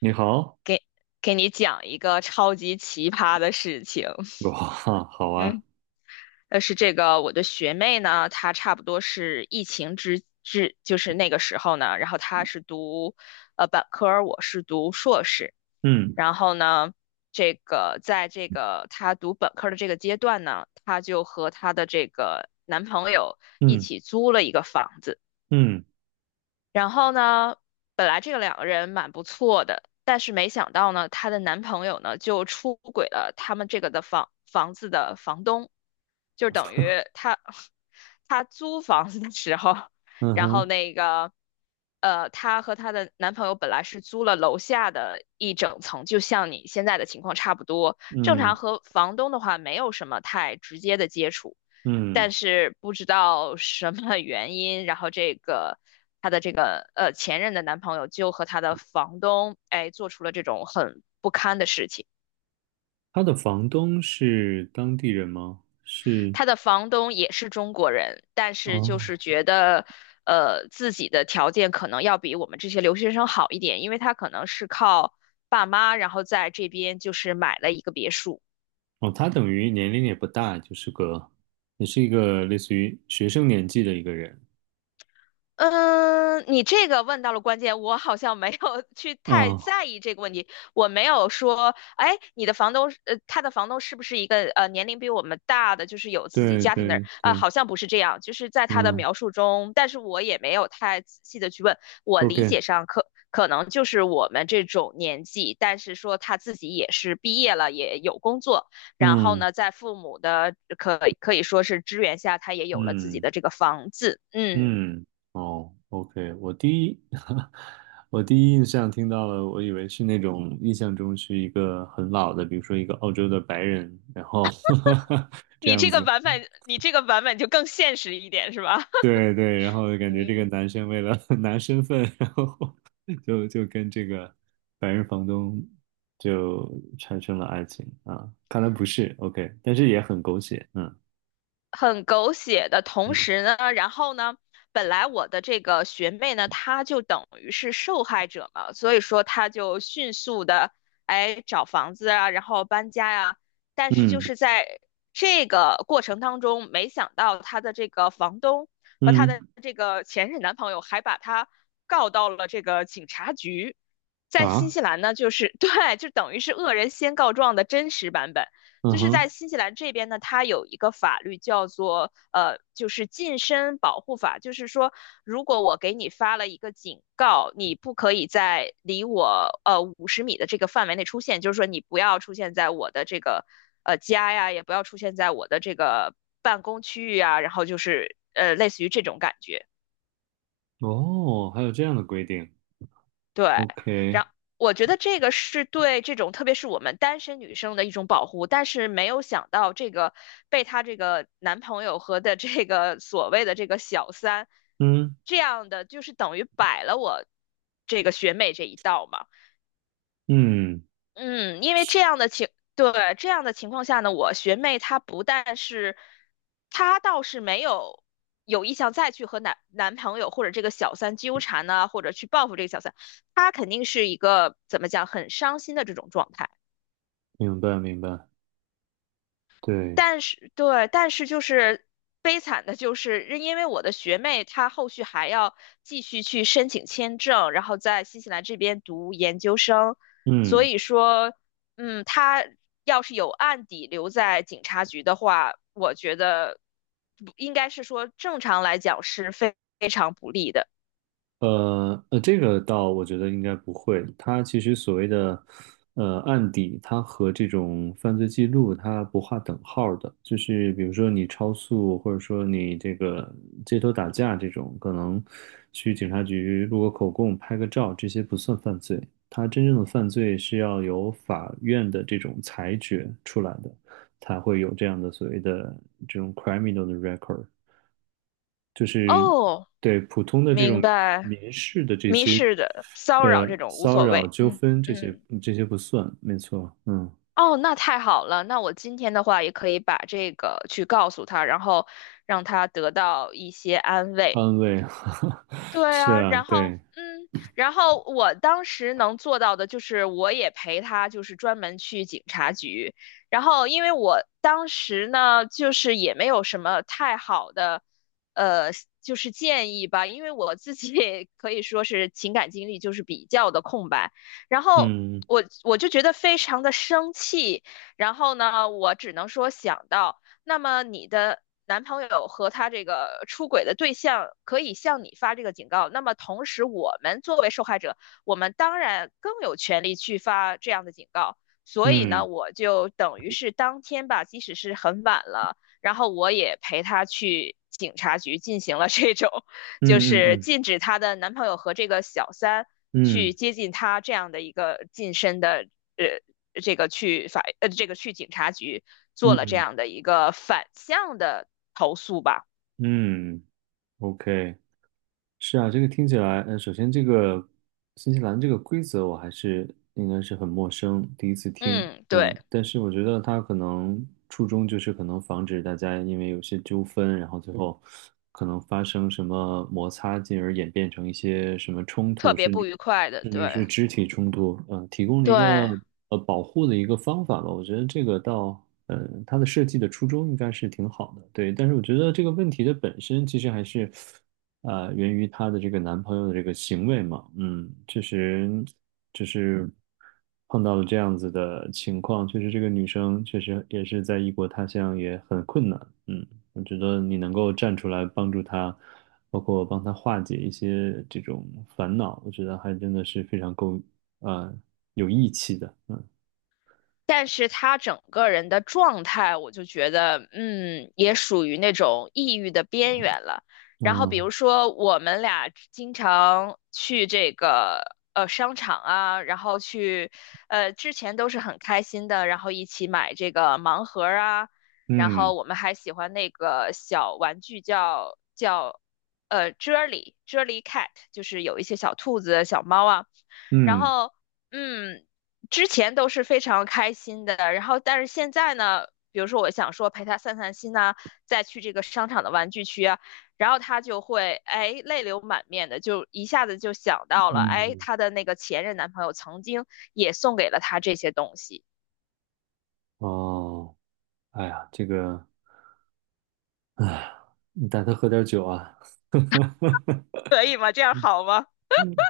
你好。给你讲一个超级奇葩的事情。哇，好啊。嗯，但是这个我的学妹呢，她差不多是疫情，就是那个时候呢，然后她是读本科，我是读硕士，嗯然后呢。这个在这个她读本科的这个阶段呢，她就和她的这个男朋友一嗯起租了一个房子。嗯然后呢，本来这个两个人蛮不错的，但是没想到呢，她的男朋友呢就出轨了他们这个的房子的房东，就等于她 她租房子的时候，嗯然后哼，那个，她和她的男朋友本来是租了楼下的一整层，就像你现在的情况差不多。正常嗯和房东的话没有什么太直接的接触，嗯。但是不知道什么原因，然后这个她的这个前任的男朋友就和她的房东哎做出了这种很不堪的事情。他的房东是当地人吗？是。她的房东也是中国人，但是哦就是觉得自己的条件可能要比我们这些留学生好一点，因为他可能是靠爸妈，然后在这边就是买了一个别墅。哦，他等于年龄也不大，就是个，也是一个类似于学生年纪的一个人。嗯，你这个问到了关键，我好像没有 去太嗯，在意这个问题。我没有说，哎，你的房东是，他的房东是不是一个年龄比我们大的，就是有自己对家庭的人？对啊、对，好像不是这样，就是在他的嗯描述中，但是我也没有太仔细的去问。我理，OK，解上可能就是我们这种年纪，但是说他自己也是毕业了，也有工作，然后嗯呢，在父母的可以说是支援下，他也有了自己嗯。的这个房子，嗯。嗯，哦，OK，我第一，我第一印象听到了，我以为是那种印象中是一个很老的，比如说一个澳洲的白人，然后 这你样这个子。版本，你这个版本就更现实一点，是吧？对对，然后感觉这个嗯，男生为了 拿身份，然后 就跟这个白人房东就产生了爱情啊，看来不是 OK，但是也很狗血。嗯很狗血的同嗯时呢，然后呢，本来我的这个学妹呢，她就等于是受害者嘛，所以说她就迅速的哎找房子啊，然后搬家呀、但是就嗯是在这个过程当中，没想到她的这个房东和她的嗯这个前任男朋友还把她告到了这个警察局。在新啊，西兰呢，就是 对，就等于是恶人先告状的真实版本。就嗯是在哼。新西兰这边呢，它有一个法律叫做，就是近身保护法，就是说，如果我给你发了一个警告，你不可以在离我50米的这个范围内出现，就是说你不要出现在我的这个家呀，也不要出现在我的这个办公区域啊，然后就是类似于这种感觉。哦，还有这样的规定。对，OK。然我觉得这个是对这种特别是我们单身女生的一种保护，但是没有想到这个被她这个男朋友和的这个所谓的这个小三，嗯这样的就是等于摆了我这个学妹这一道嘛。嗯。嗯，因为这样的情，对，这样的情况下呢，我学妹她不但是，她倒是没有有意向再去和男朋友或者这个小三纠缠呢、或者去报复这个小三，她肯定是一个怎么讲很伤心的这种状态。明白明白，对。但是对，但是就是悲惨的就是，因为我的学妹她后续还要继续去申请签证，然后在新西兰这边读研究生，所嗯。以说，嗯，她要是有案底留在警察局的话，我觉得不应该是说正常来讲是非常不利的。这个倒我觉得应该不会。它其实所谓的案底，它和这种犯罪记录它不划等号儿的。就是比如说你超速，或者说你这个街头打架这种，可能去警察局录个口供、拍个照，这些不算犯罪。它真正的犯罪是要由法院的这种裁决出来的，才会有这样的所谓的这种 criminal 的 record。就是哦，对普通的这明种白，民事的这民些事的骚扰这种无骚所扰谓，纠嗯纷这些嗯。这些不算，没错。嗯。哦，那太好了。那我今天的话也可以把这个去告诉他，然后让他得到一些安慰。安慰，对是啊，啊，然后对。嗯，然后我当时能做到的就是，我也陪他，就是专门去警察局。然后因为我当时呢，就是也没有什么太好的，呃，就是建议吧，因为我自己也可以说是情感经历就是比较的空白。然后嗯我就觉得非常的生气，然后呢，我只能说想到。那么你的男朋友和他这个出轨的对象可以向你发这个警告，那么同时我们作为受害者，我们当然更有权利去发这样的警告。所以呢，嗯我就等于是当天吧，即使是很晚了，然后我也陪他去警察局进行了这种就嗯是嗯禁止她的男朋友和这个小三嗯去嗯接近她这样的一个近身的呃这个去法呃这个去警察局做了这嗯样的一个反向的投诉吧。嗯，OK。是啊，这个听起来，嗯，首先这个新西兰这个规则我还是应该是很陌生，第一次听。嗯，对，嗯，但是我觉得它可能初衷就是可能防止大家因为有些纠纷，然后最后可能发生什么摩擦，进而演变成一些什么冲特突，别甚不至愉快的，甚对至是肢体冲突，嗯，提供了一对。个保护的一个方法吧。我觉得这个倒，嗯，它的设计的初衷应该是挺好的，对。但是我觉得这个问题的本身其实还是。源于她的这个男朋友的这个行为嘛，嗯，确实就是碰到了这样子的情况，确实这个女生确实也是在异国他乡也很困难。嗯，我觉得你能够站出来帮助她，包括帮她化解一些这种烦恼，我觉得还真的是非常够啊、呃有义气的。嗯但是他整个人的状态，我就觉得，也属于那种抑郁的边缘了。然后比啊如说，我们俩经常去这个商场啊，然后去之前都是很开心的，然后一起买这个盲盒儿啊，然后嗯我们还喜欢那个小玩具叫 Jelly Jelly Cat,就是有一些小兔子、小猫啊。然嗯后，嗯，之前都是非常开心的，然后但是现在呢，比如说我想说陪他散散心呐、再去这个商场的玩具区啊，然后他就会哎泪流满面的，就一下子就想到了，哎，嗯他的那个前任男朋友曾经也送给了他这些东西，哦，哎呀，这个，哎，你带她喝点酒啊。可以吗？这样 好吗？嗯，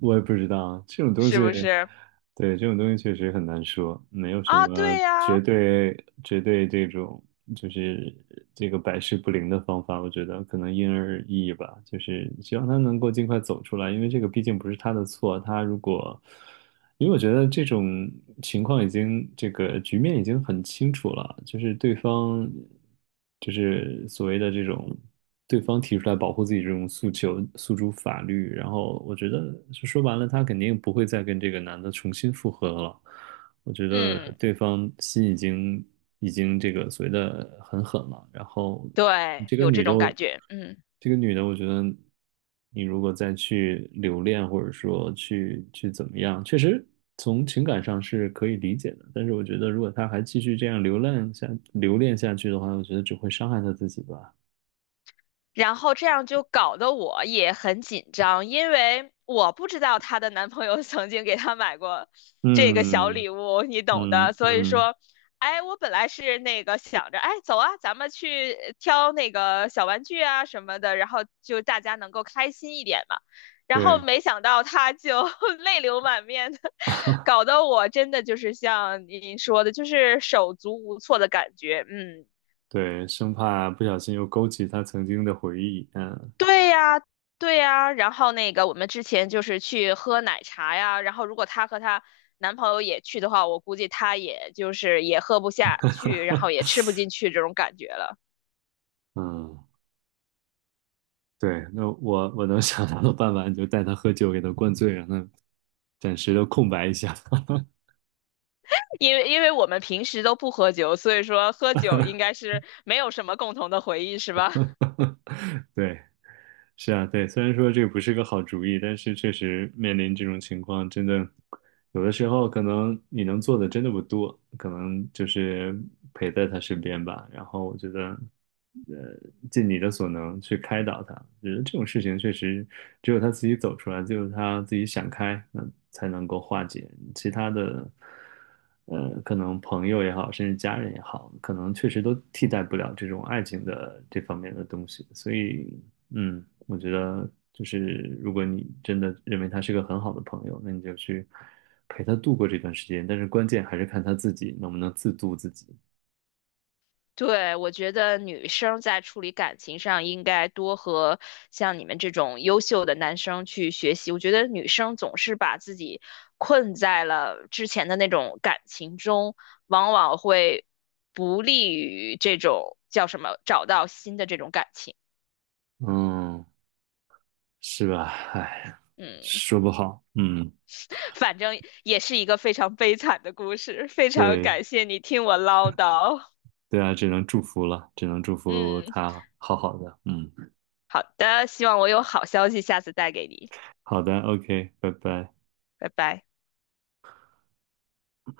我也不知道这种东是西。不是？对，这种东西确实很难说，没有什啊，么对呀，绝对绝对这种就是这个百试不灵的方法，我觉得可能因人而异吧。就是希望他能够尽快走出来，因为这个毕竟不是他的错，他如果因为我觉得这种情况已经，这个局面已经很清楚了，就是对方，就是所谓的这种，对方提出来保护自己这种诉求，诉诸法律，然后我觉得就说白了，他肯定不会再跟这个男的重新复合了。我觉得嗯，对方心已经已经这个所谓的很狠了。然后对，这个有这女的种感我。觉，嗯。这个女的，我觉得你如果再去留恋，或者说去怎么样，确实从情感上是可以理解的。但是我觉得，如果她还继续这样留恋下去的话，我觉得只会伤害她自己吧。然后这样就搞得我也很紧张，因为我不知道她的男朋友 曾经给她买过这个小嗯礼物，你懂的。嗯所以嗯，说，哎，我本来是那个想着，哎，走啊，咱们去挑那个小玩具啊什么的，然后就大家能够开心一点嘛。然后对没想到她就 泪流满面的，搞得我真的就是像您说的，就是手足无措的感觉。嗯，对，生怕不小心又勾起她曾经的回忆。嗯对呀，对呀，然后那个我们之前就是去喝奶茶呀，然后如果她和她男朋友也去的话，我估计她也就是也喝不下去，然后也吃不进去这种感觉了。嗯，对，那我能想到的办法，你就带她喝酒，给她灌醉，让她暂时的空白一下。因为我们平时都不喝酒，所以说喝酒应该是没有什么共同的回忆，是吧？对。是啊，对，虽然说这个不是个好主意，但是确实面临这种情况，真的有的时候可能你能做的真的不多，可能就是陪在他身边吧。然后我觉得，呃，尽你的所能去开导他。我觉得这种事情确实只有他自己走出来，只有他自己想开，那才能够化解。其他的，可能朋友也好，甚至家人也好，可能确实都替代不了这种爱情的这方面的东西。所以嗯，我觉得就是如果你真的认为他是个很好的朋友，那你就去陪他度过这段时间。但是关键还是看他自己能不能自度自己。对，我觉得女生在处理感情上应该多和像你们这种优秀的男生去学习。我觉得女生总是把自己困在了之前的那种感情中，往往会不利于这种叫什么找到新的这种感情。嗯，是吧？哎，嗯，说不好。嗯，反正也是一个非常悲惨的故事。非常对，感谢你听我唠叨。对啊，只能祝福了，只能祝福嗯，他好好的。嗯，好的，希望我有好消息下次带给你。好的，OK,拜拜。拜拜。